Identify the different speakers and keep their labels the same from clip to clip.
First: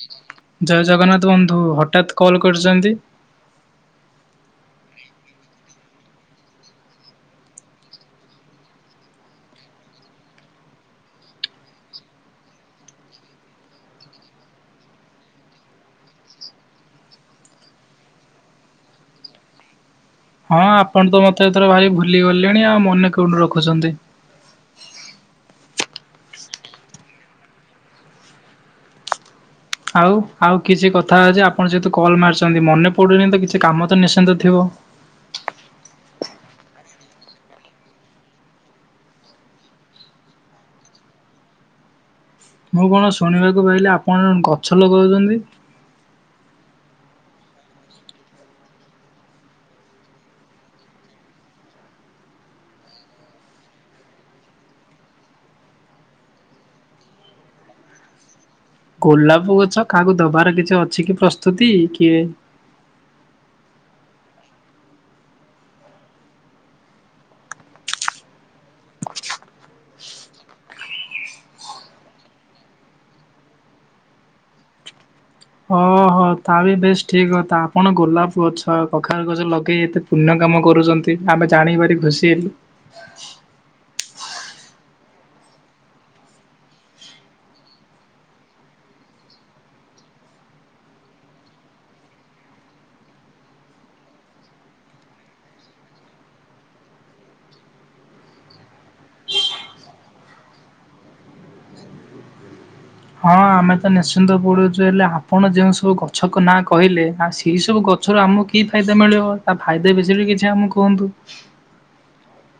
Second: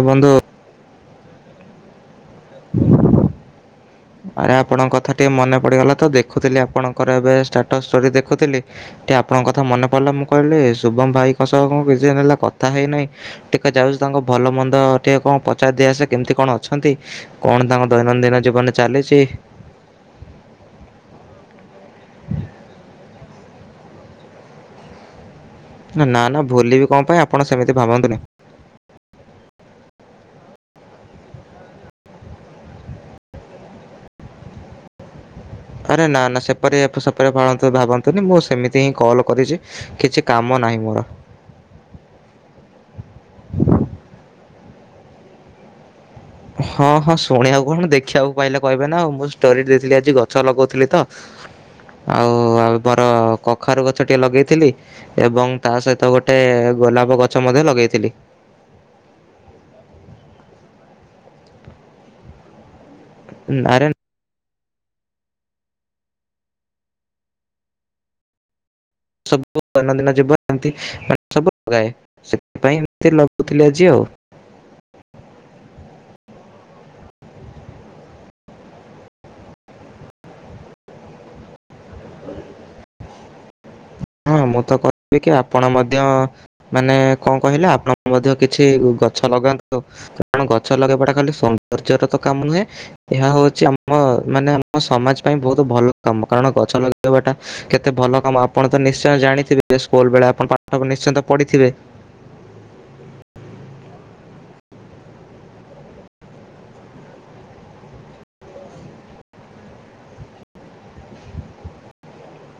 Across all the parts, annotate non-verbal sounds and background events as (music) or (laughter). Speaker 1: ବନ୍ଧୁ
Speaker 2: ଜୟ ଜଗନ୍ନାଥ ବନ୍ଧୁ ହଠାତ୍ କଲ କରିଛନ୍ତି?
Speaker 1: ଆରେ ଆପଣଙ୍କ କଥା ଟିକେ ମନେ ପଡିଗଲା ତ ଦେଖୁଥିଲି ଆପଣଙ୍କର ଏବେ ଷ୍ଟାଟସ ଷ୍ଟୋରୀ ଦେଖୁଥିଲି। ଟିକେ ଆପଣଙ୍କ କଥା ମନେ ପଡିଲା ମୁଁ କହିଲି ଶୁଭମ ଭାଇଙ୍କ ସହ କଣ କିଛି ଦିନ ହେଲା କଥା ହେଇନାହିଁ। ଟିକେ ଯାଉଛ ତାଙ୍କ ଭଲ ମନ୍ଦ ଟିକେ କଣ ପଚାରି ଦିଆସେ କେମିତି କଣ ଅଛନ୍ତି? କଣ ତାଙ୍କ ଦୈନନ୍ଦିନ ଜୀବନ ଚାଲିଛି।
Speaker 2: ହଁ ଆପଣ ତ ମତେ ଏଥର ଭାରି ଭୁଲି ଗଲେଣି ଆଉ ମନେ କେଉଠୁ ରଖୁଛନ୍ତି।
Speaker 1: ନା ନା ନା ଭୁଲି ବିି କଣ ପାଇଁ ଆପଣ ସେମିତି ଭାବନ୍ତୁନି।
Speaker 2: ଆଉ ଆଉ କିଛି କଥା ଅଛି ଆପଣ ଯେହେତୁ କଲ୍ ମାରିଛନ୍ତି ମନେ ପଡୁନି ତ କିଛି କାମ ତ ନିଶ୍ଚିନ୍ତ ଥିବ।
Speaker 1: ଆରେ ନା ନା ସେପରି ସେପରି ଭାବନ୍ତୁନି ମୁଁ ସେମିତି ହିଁ କଲ୍ କରିଛି। କିଛି କାମ ନାହିଁ ମୋର।
Speaker 2: ମୁଁ କଣ ଶୁଣିବାକୁ ପାଇଲିି ଆପଣ ଗଛ ଲଗଉଛନ୍ତି।
Speaker 1: ହଁ ହଁ ଶୁଣିବାକୁ କଣ ଦେଖିବାକୁ ପାଇଲେ କହିବେ ନା ଆଉ ମୁଁ ଷ୍ଟୋରି ଦେଇଥିଲି ଆଜି ଗଛ ଲଗଉଥିଲି ତ। ଆଉ ଆ ମୋର କଖାରୁ ଗଛ ଟିକେ ଲଗେଇଥିଲି। ଏବଂ ତା ସହିତ ଗୋଟେ ଗୋଲାପ ଗଛ ମଧ୍ୟ ଲଗେଇଥିଲି।
Speaker 2: ଗୋଲାପ ଗଛ କାହାକୁ ଦବାର କିଛି ଅଛି କି ପ୍ରସ୍ତୁତି କିଏ
Speaker 1: ଆରେ ସବୁ ଦୈନନ୍ଦିନ ଯିବ ଏମତି ସବୁ ଲଗାଏ ସେଥିପାଇଁ ଏମତି ଲଗଉଥିଲି ଆଜି ଆଉ।
Speaker 2: ଓହୋ ତା ବି ବେଶ ଠିକ୍ କ ତା ଆପଣ ଗୋଲାପ ଗଛ କଖାରୁ ଗଛ ଲଗେଇ ଏତେ ପୁଣ୍ୟ କାମ କରୁଛନ୍ତି ଆମେ ଜାଣିିବାରି ଖୁସି ହେଲୁ। ହ
Speaker 1: ହଁ ମୁଁ ତ କହିବି କି ଆପଣ ମଧ୍ୟ ମାନେ କଣ କହିଲେ ଆପଣ ମଧ୍ୟ କିଛି ଗଛ ଲଗାନ୍ତୁ। କାରଣ ଗଛ ଲଗେଇବାଟା ଖାଲି ସୌନ୍ଦର୍ଯ୍ୟ ର ତ କାମ ନୁହେଁ। ଏହା ହଉଛି ଆମ ମାନେ ଆମ ସମାଜ ପାଇଁ ବହୁତ ଭଲ କାମ କାରଣ ଗଛ ଲଗେଇବାଟା କେତେ ଭଲ କାମ ଆପଣ ତ ନିଶ୍ଚୟ ଜାଣିଥିବେ ସ୍କୁଲ ବେଳେ ଆପଣ ପାଠ ନିଶ୍ଚନ୍ତ ପଢିଥିବେ।
Speaker 2: ହଁ ଆମେ ତ ନିଶ୍ଚିନ୍ତ ପଡୁଛୁ ହେଲେ ଆପଣ ଯେଉଁ ସବୁ ଗଛ ନାଁ କହିଲେ ନା ସେଇ ସବୁ ଗଛରୁ ଆମକୁ କି ଫାଇଦା ମିଳିବ ତା ଫାଇଦା ବିଷୟରେ କିଛି ଆମକୁ କୁହନ୍ତୁ।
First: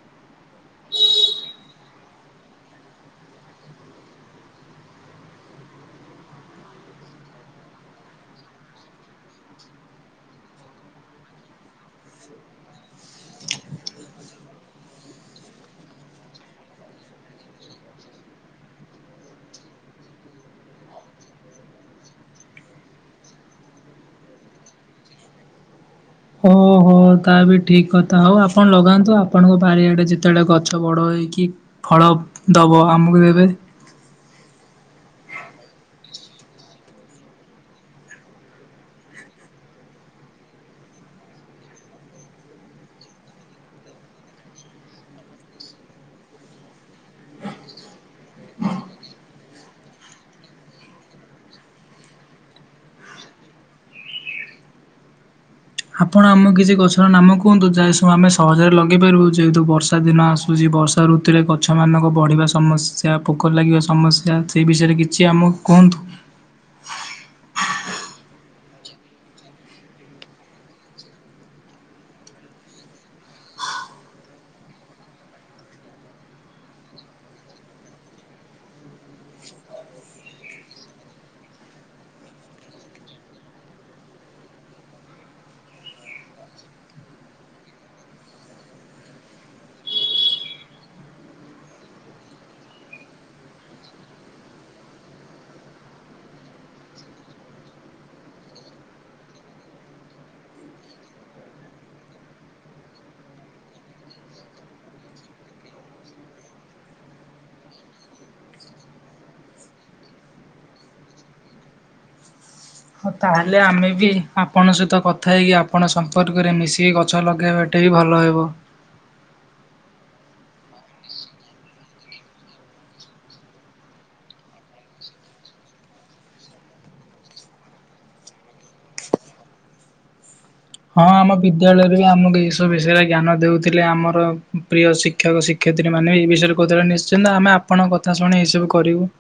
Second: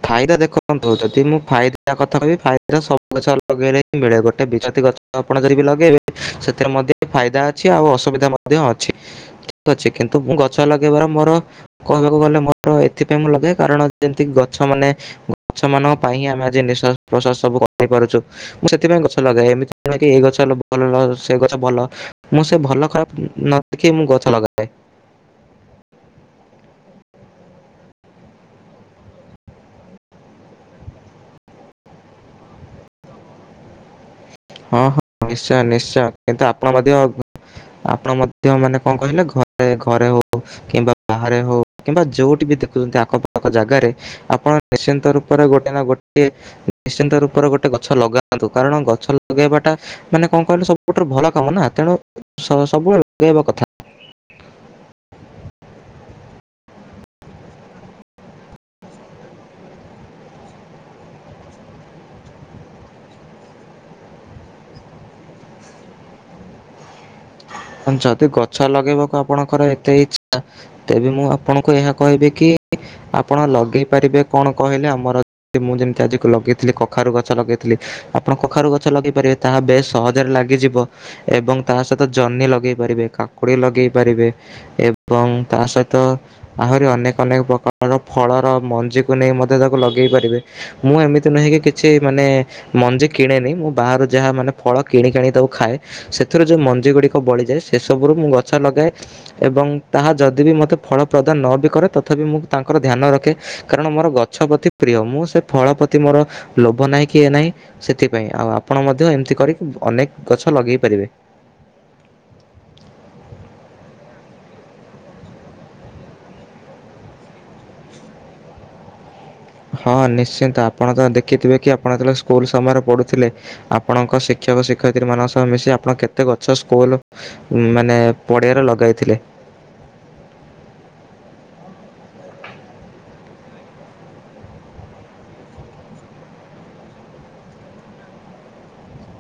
Speaker 1: ଫାଇଦା ଦେଖନ୍ତୁ ଯଦି ମୁଁ ଫାଇଦ କଥା କହି ଫାଇଦା ସବୁ ଗଛ ଲଗେଇଲେ ହିଁ ମିଳେ ଗୋଟେ ବିଜତି ଗଛ ଆପଣ ଯଦି ବି ଲଗେଇବେ ସେଥିରେ ମଧ୍ୟ ଫାଇଦା ଅଛି ଆଉ ଅସୁବିଧା ମଧ୍ୟ ଅଛି। ଠିକ ଅଛି କିନ୍ତୁ ମୁଁ ଗଛ ଲଗେଇବାର ମୋର କହିବାକୁ ଗଲେ ମୋର ଏଥିପାଇଁ ମୁଁ ଲଗେ କାରଣ ଯେମିତି ଗଛ ମାନେ ଗଛ ମାନଙ୍କ ପାଇଁ ହିଁ ଆମେ ଆଜି ନିଶ୍ୱାସ ପ୍ରଶ୍ୱାସ ସବୁ କରି ପାରୁଛୁ। ମୁଁ ସେଥିପାଇଁ ଗଛ ଲଗାଏ ଏମିତି ନୁହେଁକି ଏଇ ଗଛ ଭଲ ସେ ଗଛ ଭଲ। ମୁଁ ସେ ଭଲ ଖରାପ ଉଁଉଁ ନ ଦେଖି ମୁଁ ଗଛ ଲଗାଏ।
Speaker 2: ଓ ହୋ ହଉ ତା ବି ଠିକ୍ କଥା ହଉ ଆପଣ ଲଗାନ୍ତୁ ଆପଣଙ୍କ ବାରିଆଡେ ଯେତେବେଳେ ଗଛ ବଡ ହେଇକି ଫଳ ଦବ ଆମକୁ ଦେବେ
Speaker 1: ହଁ ହଁ ନିଶ୍ଚୟ ନିଶ୍ଚୟ କିନ୍ତୁ ଆପଣ ମଧ୍ୟ ଆପଣ ମଧ୍ୟ ମାନେ କଁଅ କହିଲେ ଘରେ ଘରେ ହଉ କିମ୍ବା ବାହାରେ ହଉ କିମ୍ବା ଯୋଉଠି ବି ଦେଖୁଚନ୍ତି ଆଖପାଖ ଜାଗାରେ ଆପଣ ନିଶ୍ଚିନ୍ତ ରୂପରେ ଗୋଟେ ନା ଗୋଟିଏ ନିଶ୍ଚିନ୍ତ ରୂପରେ ଗୋଟେ ଗଛ ଲଗାନ୍ତୁ କାରଣ ଗଛ ଲଗେଇବାଟା ମାନେ କଁଅ କହିଲ ସବୁଠାରୁ ଭଲ କାମ ନା ତେଣୁ ସ ସବୁବେଳେ ଲଗେଇବା କଥା
Speaker 2: ଆପଣ ଆମ କିଛି ଗଛର ନାମ କୁହନ୍ତୁ ଯାହା ସବୁ ଆମେ ସହଜରେ ଲଗେଇ ପାରିବୁ ଯେହେତୁ ବର୍ଷା ଦିନ ଆସୁଚି ବ ର୍ଷା ଋତୁରେ ଗଛମାନଙ୍କ ବଢିବା ସମସ୍ୟା ପୋକ ଲାଗିବା ସମସ୍ୟା ସେହି ବିଷୟରେ କିଛି ଆମକୁ କୁହନ୍ତୁ
Speaker 1: (unintelligible) ଯଦି ଗଛ ଲଗେଇବାକୁ ଆପଣଙ୍କର ଏତେ ଇଚ୍ଛା ତେବେ ମୁଁ ଆପଣଙ୍କୁ ଏହା କହିବି କି ଆପଣ ଲଗେଇ ପାରିବେ କଣ କହିଲେ ଆମର ଏ ମୁଁ ଯେମିତି ଆଜିକୁ ଲଗେଇଥିଲି କଖାରୁ ଗଛ ଲଗେଇଥିଲି ଆପଣ କଖାରୁ ଗଛ ଲଗେଇ ପାରିବେ ତାହା ବେଶ୍ ସହଜରେ ଲାଗିଯିବ ଏବଂ ତାହା ସହିତ ଜହ୍ନି ଲଗେଇ ପାରିବେ କାକୁଡି ଲଗେଇ ପାରିବେ ଏବଂ ତା ସହିତ ଆହୁରି ଅନେକ ଅନେକ ପ୍ରକାରର ଫଳର ମଞ୍ଜିକୁ ନେଇ ମଧ୍ୟ ତାକୁ ଲଗେଇ ପାରିବେ ମୁଁ ଏମିତି ନୁହେଁକି କିଛି ମାନେ ମଞ୍ଜି କିଣେନି ମୁଁ ବାହାରୁ ଯାହା ମାନେ ଫଳ କିଣିକି ଆଣିକି ତାକୁ ଖାଏ ସେଥିରୁ ଯୋଉ ମଞ୍ଜି ଗୁଡି କ ବଳିଯାଏ ସେସବୁରୁ ମୁଁ ଗଛ ଲଗାଏ ଏବଂ ତାହା ଯଦି ବି ମତେ ଫଳ ପ୍ରଦାନ ନ ବି କରେ ତଥାପି ମୁଁ ତାଙ୍କର ଧ୍ୟାନ ରଖେ। କାରଣ ମୋର ଗଛ ପ୍ରତି ପ୍ରିୟ ମୁଁ ସେ ଫଳ ପ୍ରତି ମୋର ଲୋଭ ନାହିଁ କି ଇଏ ନାହିଁ ସେଥିପାଇଁ ଆଉ ଆପଣ ମଧ୍ୟ ଏମିତି କରିକି ଅନେକ ଗଛ ଲଗେଇ ପାରିବେ।
Speaker 2: ହଁ ତାହେଲେ ଆମେ ବି ଆପଣଙ୍କ ସହିତ କଥା ହେଇକି ଆପଣ ସମ୍ପର୍କରେ ମିଶିକି ଗଛ ଲଗେଇବା। ସେଟା ବି ଭଲ ହେବ
Speaker 1: ହଁ ନିଶ୍ଚିନ୍ତ ଆପଣ ତ ଦେଖିଥିବେ କି ଆପଣ ଯେତେବେଳେ ସ୍କୁଲ ସମୟରେ ପଢୁଥିଲେ ଆପଣଙ୍କ ଶିକ୍ଷକ ଶିକ୍ଷୟତ୍ରୀ ମାନଙ୍କ ସହ ମିଶି ଆପଣ କେତେ ଗଛ ସ୍କୁଲୁ ଉଁ ମାନେ ପଡିଆରେ ଲଗାଇଥିଲେ।
Speaker 2: ହଁ ଆମ ବିଦ୍ୟାଳୟରେ ବି ଆମକୁ ଏଇ ସବୁ ବିଷୟରେ ଜ୍ଞାନ ଦେଉଥିଲେ ଆମର ପ୍ରିୟ ଶି କ୍ଷକ ଶିକ୍ଷୟିତ୍ରୀ ମାନେ ଏଇ ବିଷୟରେ କଉଥିଲେ ନିଶ୍ଚିନ୍ତ ଆମେ ଆପଣଙ୍କ କଥା ଶୁଣି ଏଇସବୁ କରିବୁ।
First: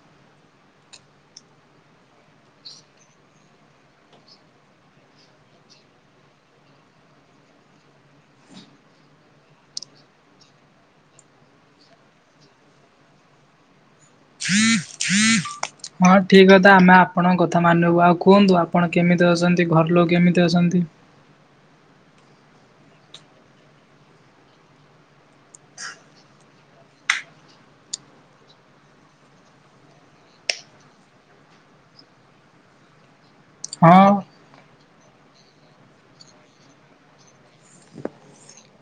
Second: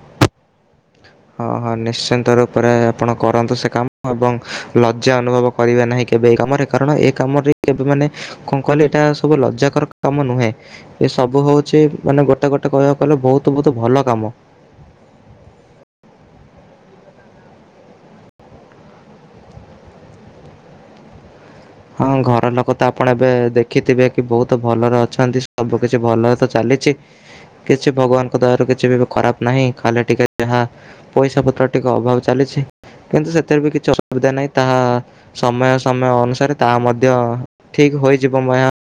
Speaker 1: ହଁ ହଁ ନିଶ୍ଚିନ୍ତ ରୂପରେ ଆପଣ କରନ୍ତୁ ସେ କାମ ଏବଂ ଲଜ୍ଜା ଅନୁଭବ କରିବା ନାହିଁ କେବେ ଏ କାମରେ କାରଣ ଏ କାମରେ କେବେ ମାନେ କଁଅ କହିଲେ ଏଟା ସବୁ ଲଜ୍ଜାକର କା କାମ ନୁହେଁ ଏ ସବୁ ହଉଛି ମାନେ ଗୋଟେ ଗୋଟେ କହିବାକୁ ଗଲେ ବହୁତୁ ବହୁତୁ ଭଲ କାମ।
Speaker 2: (inaudible) ହଁ ଠିକ୍ କଥା ଆମେ ଆପଣଙ୍କ କଥା ମାନିବୁ ଆଉ କୁହନ୍ତୁ ଆପଣ କେମିତି ଅଛନ୍ତି ଘରଲୋକ କେମିତି ଅଛନ୍ତି?
Speaker 1: ହଁ ଘର ଲୋକ ତ ଆପଣ ଏବେ ଦେଖିଥିବେ କି ବହୁତ ଭଲରେ ଅଛନ୍ତି ସବୁ କିଛି ଭଲରେ ତ ଚାଲିଛି କିଛି ଭଗବାନଙ୍କ ଦୟାରୁ କିଛିବି ଏବେ ଖରାପ ନାହିଁ ଖାଲି ଟିକେ ଯାହା ପଇସା ପତ୍ର ଟିକେ ଅଭାବ ଚାଲିଛି କିନ୍ତୁ ସେଥିରେ ବି କିଛି
Speaker 2: ହଁ।
Speaker 1: ଅସୁବିଧା ନାହିଁ ତାହା ସମୟ ସମୟ ଅନୁସାରେ ତାହା ମଧ୍ୟ ଠିକ୍ ହୋଇଯିବ ମହୟା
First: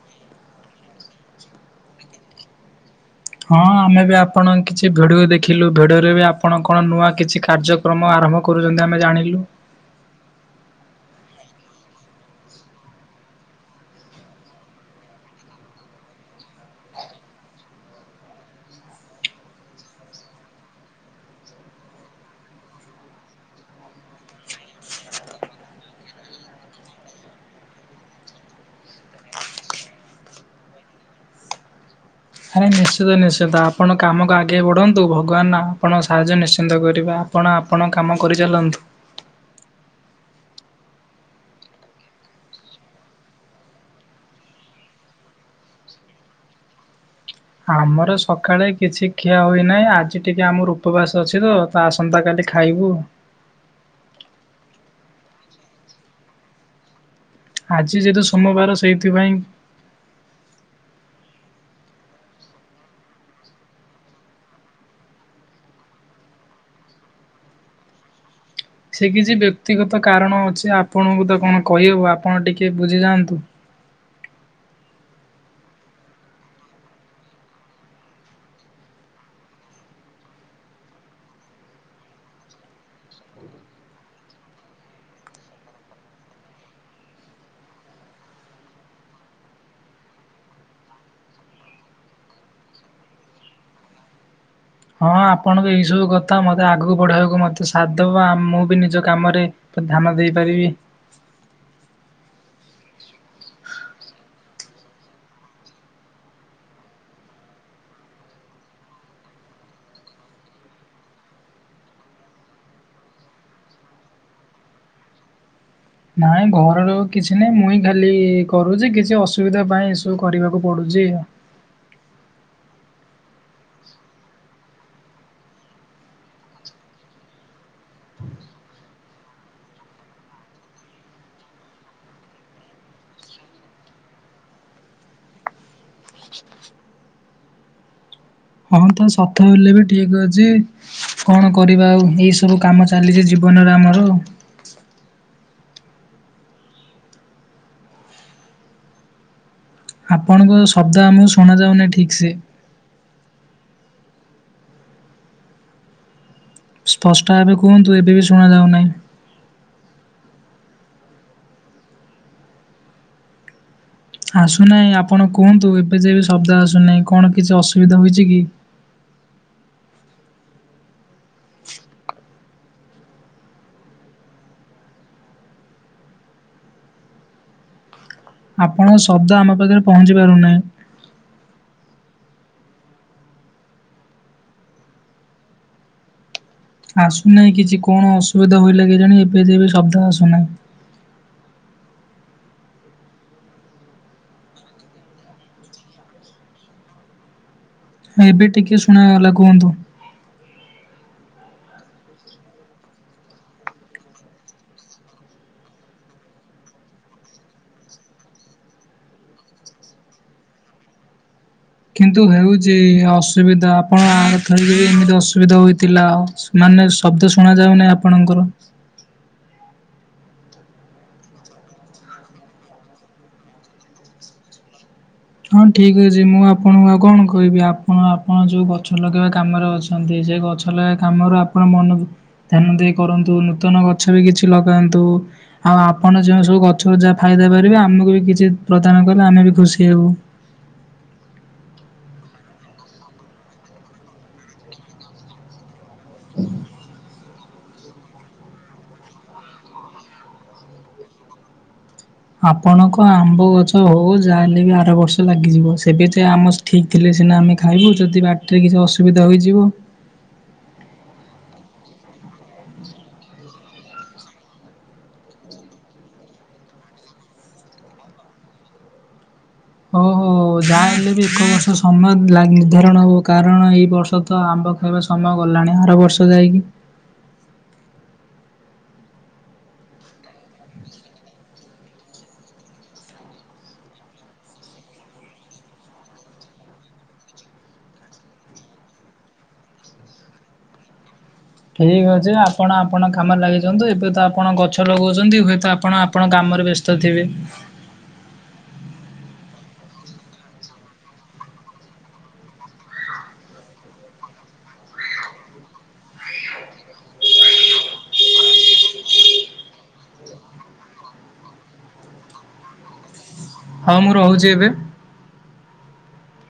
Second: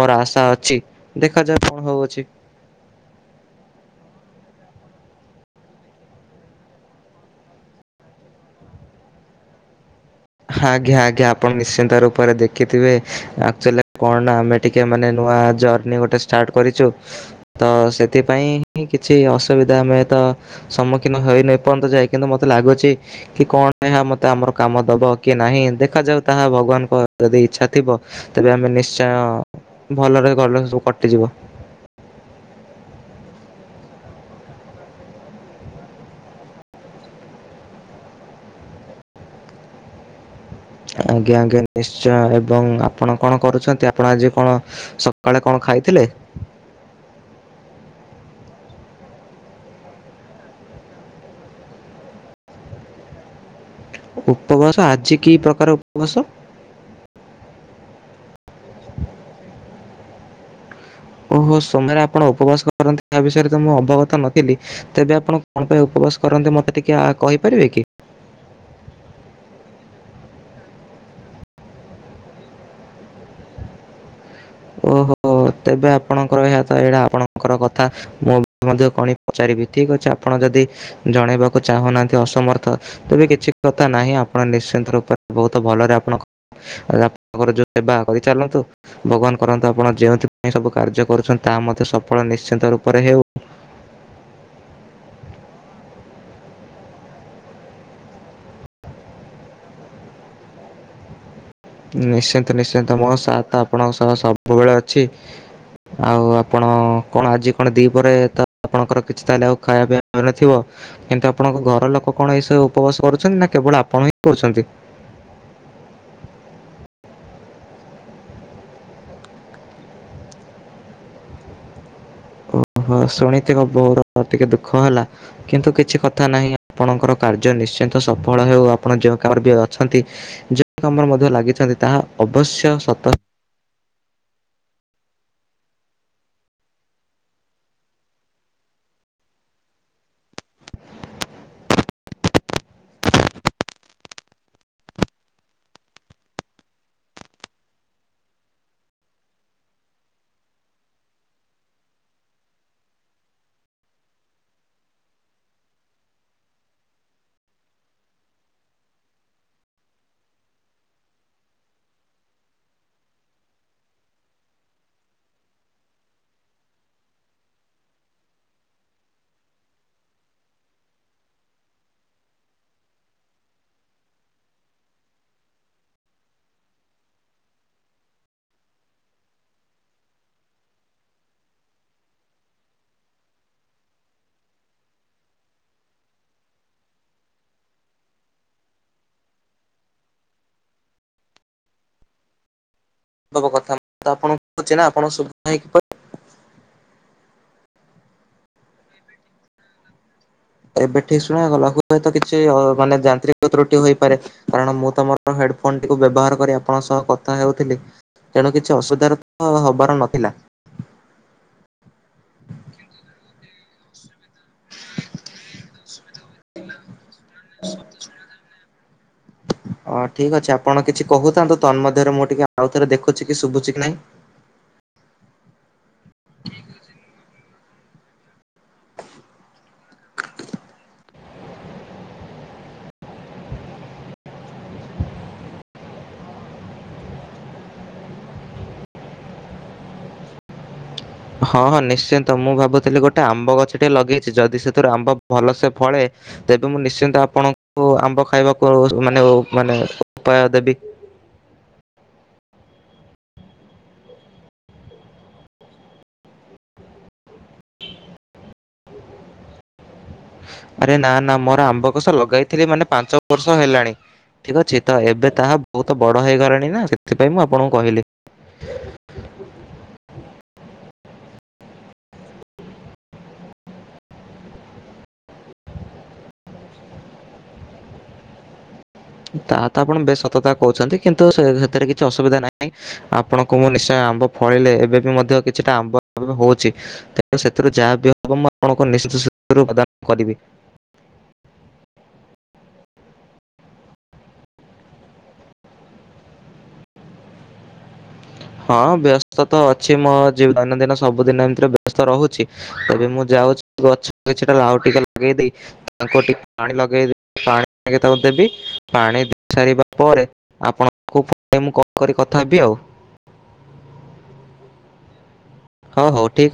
Speaker 1: ମୋର ଆଶା ଅଛି ଦେଖାଯାଉ କଣ ହଉଚି
Speaker 2: ହଁ ଆମେ ବି ଆପଣଙ୍କ କିଛି ଭିଡିଓ ଦେଖିଲୁ ଭିଡିଓରେ ବି ଆପଣ କଣ ନୂଆ କିଛି କାର୍ଯ୍ୟ କ୍ରମ ଆରମ୍ଭ କରୁଚନ୍ତି ଆମେ ଜାଣିଲୁ
Speaker 1: ହା ଆଜ୍ଞା ଆଜ୍ଞା ଆପଣ ନିଶ୍ଚିନ୍ତ ରୂପରେ ଦେଖିଥିବେ ଆକୁଚାଲି କଣ ଆମେ ଟିକେ ମାନେ ନୂଆ ଜର୍ଣିି ଗୋଟେ ଷ୍ଟାର୍ଟ କରିଛୁ। ତ ସେଥିପାଇଁ ହିଁ କିଛି ଅସୁବିଧା ଆମେ ତ ସମ୍ମୁଖୀନ ହେଇନି ଏ ପର୍ଯ୍ୟନ୍ତ ଯା କିନ୍ତୁ ମତେ ଲାଗୁଛି କି କଣ ଏହା ମତେ ଆମର କାମ ଦବ। କି ନାହିଁ ଦେଖାଯାଉ ତାହା ଭଗବାନଙ୍କ ଯଦି ଇଚ୍ଛା ଥିବ ତେବେ ଆମେ ନିଶ୍ଚୟ ଭଲରେ ଗଲେ ସବୁ କଟିଯିବ।
Speaker 2: ଆରେ ନିଶ୍ଚିତ ନିଶ୍ଚନ୍ତ ଆପଣ କାମକୁ ଆଗେଇ ବଢ଼ନ୍ତୁ ଭଗବାନ ନା ଆପଣ ସାହାଯ୍ୟ ନିଶ୍ଚିନ୍ତ କରିବା। ଆପଣ ଆପଣଙ୍କ କାମ କରିଚାଲନ୍ତୁ।
Speaker 1: ଆଜ୍ଞା ଆଜ୍ଞା ନିଶ୍ଚୟ ଏବଂ ଆପଣ କଣ କରୁଛନ୍ତି ଆପଣ ଆଜି କଣ ସକାଳେ କଣ ଖାଇଥିଲେ?
Speaker 2: ଆମର ସକାଳେ କିଛି ଖିଆ ହୋଇନାହିଁ ଆଜି ଟିକେ ଆମର ଉପବାସ ଅଛି ତ। ବା ଆସନ୍ତା କାଲି ଖାଇବୁ।
Speaker 1: ଉପବାସ ଆଜି କି ପ୍ରକାର ଉପବାସ?
Speaker 2: ଆଜି ଯେହେତୁ ସୋମବାର ସେଇଥିପାଇଁ।
Speaker 1: ଓହୋ ସମୟରେ ଆପଣ ଉପବାସ କରନ୍ତି ତା ବିଷୟରେ ତ ମୁଁ ଅବଗତ ନଥିଲି। ତେବେ ଆପଣ କଣ ପାଇଁ ଉପବାସ କରନ୍ତି ମତେ ଟିକେ କହିପାରିବେ କି?
Speaker 2: ସେ କିଛି ବ୍ୟକ୍ତିଗତ କାରଣ ଅଛି ଆପଣଙ୍କୁ ତ କଣ କହିହବ ଆପଣ ଟିକେ ବୁଝିଯାଆନ୍ତୁ।
Speaker 1: ଓହୋ ତେବେ ଆପଣଙ୍କର ଏହାତ ଏଇଟା ଆପଣଙ୍କର କଥା। ମୁଁ ମଧ୍ୟ କଣ ପଚାରିବି ଠିକ୍ ଅଛି ଆପଣ ଯଦି ଜଣେଇବାକୁ ଚାହୁଁନାହାନ୍ତି ଅସମର୍ଥ। ତେବେ କିଛି କଥା ନାହିଁ ଆପଣ ନିଶ୍ଚିନ୍ତ ରୂପରେ ବହୁତ ଭଲରେ ଆପଣ ରା ତାଙ୍କର ଯୋଉ ସେବା କରି ଚାଲନ୍ତୁ ଭଗବାନ କରନ୍ତୁ ଆପଣ ଯେଉଁଥିପାଇଁ ସବୁ କାର୍ଯ୍ୟ କରୁଛନ୍ତି ତାହା ମଧ୍ୟ ସଫଳ ନିଶ୍ଚିନ୍ତ ରୂପରେ ହେଉ।
Speaker 2: ହଁ ଆପଣଙ୍କ ଏଇ ସବୁ କଥା ମୋତେ ଆଗକୁ ବଢ଼େଇବାକୁ ମୋତେ ସାଥ୍ ଦେବ ମୁଁ ବି ନିଜ କାମରେ ତ ଧାନ ଦେଇପାରିବି।
Speaker 1: ନିଶ୍ଚିନ୍ତ ନିଶ୍ଚିନ୍ତ ମୋ ସାଥ ଆପଣଙ୍କ ସହ ସବୁବେଳେ ଅଛି। ଆଉ ଆପଣ କଣ ଆଜି କଣ ଦିପହରେ ତ ଆପଣଙ୍କର କିଛି ତାହେଲେ ଆଉ ଖାଇବା ପିଇବା ନଥିବ। କିନ୍ତୁ ଆପଣଙ୍କ ଘର ଲୋକ କଣ ଏଇସବୁ ଉପବାସ କରୁଛନ୍ତି ନା କେବଳ ଆପଣ ହିଁ କରୁଛନ୍ତି?
Speaker 2: ନାଇଁ ଘରର କିଛି ନାହିଁ ମୁଇଁ ଖାଲି କରୁଛି କିଛି ଅସୁବିଧା ପାଇଁ ଏସବୁ କରିବାକୁ ପଡ଼ୁଛି।
Speaker 1: ଓହୋ ଶୁଣିଥିବ ବୋହୁର ପ୍ରତି କେ ଦୁଃଖ ହେଲା। କିନ୍ତୁ କିଛି କଥା ନାହିଁ ଆପଣଙ୍କର କାର୍ଯ୍ୟ ନିଶ୍ଚିନ୍ତ ସଫଳ ହେଉ ଆପଣ ଯେଉ କାମରେ ବି ଅଛନ୍ତି। ଯଉ କାମରେ ମଧ୍ୟ ଲାଗିଛନ୍ତି ତାହା ଅବଶ୍ୟ ସତ।
Speaker 2: ହଁ ତ ସତ ହେଲେ ବି ଠିକ୍ ଅଛି। କଣ କରିବା ଆଉ ଏଇ ସବୁ କାମ ଚାଲିଛି ଜୀବନରେ ଆମର। ଆପଣଙ୍କ ଶବ୍ଦ ଆମକୁ ଶୁଣାଯାଉନାହିଁ ଠିକ୍ ସେ। ସ୍ପଷ୍ଟ ଭାବେ କୁହନ୍ତୁ ଏବେ ବି ଶୁଣାଯାଉନାହିଁ। ଆସୁନାହିଁ ଆପଣ କୁହନ୍ତୁ ଏବେ ଯେବେ ଶବ୍ଦ ଆସୁନାହିଁ କଣ କିଛି ଅସୁବିଧା ହୋଇଛି କି? ଆପଣଙ୍କ ଶବ୍ଦ ଆମ ପାଖରେ ପହଞ୍ଚି ପାରୁନାହିଁ। ଆସୁନାହିଁ କିଛି କଣ ଅସୁବିଧା ହେଇଲା କି ଜାଣି ଏବେ ଯେବେ ଶବ୍ଦ ଆସୁନାହିଁ।
Speaker 1: ସବୁ କଥା ଆପଣ (inaudible) ଛି ନା ଆପଣ ସୁବୁ ନାହିଁ (inaudible)
Speaker 2: ଏବେ ଟିକେ ଶୁଣାଗଲା କୁହନ୍ତୁ।
Speaker 1: ଏବେ ଠିକ୍ ଶୁଣାଗଲା ହୁଏତ କିଛି ମାନେ ଯାନ୍ତ୍ରିକ ତ୍ରୁଟି ହୋଇପାରେ। କାରଣ ମୁଁ ତମର ହେଡଫୋନ ଟିକୁ ବ୍ୟବହାର କରି ଆପଣଙ୍କ ସହ କଥା ହେଉଥିଲି। ତେଣୁ କିଛି ଅସୁବିଧାର ତ ହବାର ନଥିଲା।
Speaker 2: କିନ୍ତୁ ହେଉଛି ଅସୁବିଧା ଆପଣ ଥର ଏମିତି ଅସୁବିଧା ହେଇଥିଲା ଆଉ ମାନେ ଶବ୍ଦ ଶୁଣ ଯାଉନି ଆପଣଙ୍କର।
Speaker 1: ଅ ଠିକ୍ ଅଛି ଆପଣ କିଛି କହୁଥାନ୍ତୁ ତନ୍ ମଧ୍ୟରେ ମୁଁ ଟିକେ ଆଉ ଥରେ ଦେଖୁଛି କି ଶୁଭୁଛି କି ନାଇଁ।
Speaker 2: ହଁ ଠିକ୍ ଅଛି ମୁଁ ଆପଣଙ୍କୁ ଆଉ କଣ କହିବି। ଆପ୍ କଣ ଆପଣ ଯୋଉ ଗଛ ଲଗେଇବା କାମରେ ଅଛନ୍ତି, ସେ ଗଛ ଲଗେଇବା କାମରୁ ଆପଣ ମନ ଧ୍ୟାନ ଦେଇ କରନ୍ତୁ, ନୂତନ ଗଛ ବି କିଛି ଲଗାନ୍ତୁ। ଆଉ ଆପଣ ଯେଉଁ ସବୁ ଗଛକୁ ଯାହା ଫାଇଦା ପାରିବେ ଆମକୁ ବି କିଛି ପ୍ରଦାନ କଲେ ଆମେ ବି ଖୁସି ହେବୁ।
Speaker 1: ହଁ ହଁ ନିଶ୍ଚିନ୍ତ, ମୁଁ ଭାବୁଥିଲି ଗୋଟେ ଆମ୍ବ ଗଛ ଟେ ଲଗେଇଛି, ଯଦି ସେଥିରୁ ଆମ୍ବ ଭଲ ସେ ଫଳେ ତେବେ ମୁଁ ନିଶ୍ଚିନ୍ତ ଆପଣ ହୋ ଆମ୍ବ ଖାଇବାକୁ ମାନେହୋ ମାନେ ଉପାୟ ଦେବି।
Speaker 2: ଆପଣଙ୍କ ଆମ୍ବ ଗଛ ହଉ ଯାହା ହେଲେ ବି ଆର ବର୍ଷ ଲାଗିଯିବ, ସେବେ ଯାଏ ଆମ ଠିକ୍ ଥିଲେ ସିନା ଆମେ ଖାଇବୁ ଯଦି ବାଟରେ କିଛି ଅସୁବିଧା ହୋଇଯିବ।
Speaker 1: ଆରେ ନା ନା ମୋର ଆମ୍ବ କୋଷ ଲଗେଇଥିଲି ମାନେ ପାଞ୍ଚ ବର୍ଷ ହେଲାଣି। ଠିକ୍ ଅଛି ତ ଏବେ ତାହା ବହୁତ ବଡ ହେଇଗଲାଣି ନା ସେଥିପାଇଁ ମୁଁ ଆପଣଙ୍କୁ କହିଲି।
Speaker 2: ଓହୋ ଯାହା ହେଲେ ବି ଏକ ବର୍ଷ ସମୟାଗ ଲାଗି ନିର୍ଦ୍ଧାରଣ ହେବ କାରଣ ଏଇ ବର୍ଷ ତ ଆମ୍ବ (unintelligible) ସମୟ ଗଲାଣି ଆର ବର୍ଷ ଯାଇକି
Speaker 1: ତା ତ ଆପଣ ବେଶ ସତ କଥା କହୁଛନ୍ତି, କିନ୍ତୁ ସେ ସେଥିରେ କିଛି ଅସୁବିଧା ନାହିଁ। ଆପଣଙ୍କୁ ମୁଁ ନିଶ୍ଚୟ ଆମ୍ବ ଫଳିଲେ ଏବେ ବି ମଧ୍ୟ କିଛିଟା ଆମ୍ବ ହଉଛି। ତେବେ ସେଥିରୁ ଯାହା ବି ହବ ମୁଁ ଆପଣଙ୍କୁ ନିଶିତ ସେଥିରୁ ପ୍ରଦାନ କରିବି।
Speaker 2: ଠିକ୍ ଅଛି ଆପଣ ଆପଣଙ୍କ କାମରେ ଲାଗିଛନ୍ତି, ଏବେ ତ ଆପଣ ଗଛ ଲଗାଉଛନ୍ତି, ହୁଏତ ଆପଣ ଆପଣ କାମରେ ବ୍ୟସ୍ତ ତଥିବେ।
Speaker 1: ହଁ ବ୍ୟସ୍ତ ତ ଅଛି, ମୋ ଜୀ ଦୈନନ୍ଦିନ ସବୁଦିନ ଏମିତିରେ ବ୍ୟସ୍ତ ରହୁଛି। ତବେ ମୁଁ ଯାଉଛି ଗଛ ଗଟା ଲାାଉ ଟିକେ ଲଗେଇ ଦେଇ ତାଙ୍କୁ ଟିକେ ପାଣି ଲଗେଇବି ପାଣି ତାଙ୍କୁ ଦେବି ପାଣି ଦେଇ ସାରିବା ପରେ ଆପଣଙ୍କୁ ମୁଁ (unintelligible) କଲ କରି କଥା ହେବି ଆଉ।
Speaker 2: ହଁ ମୁଁ ରହୁଛି ଏବେ।
Speaker 1: ହଁ ହଉ ଠିକ ଅଛି।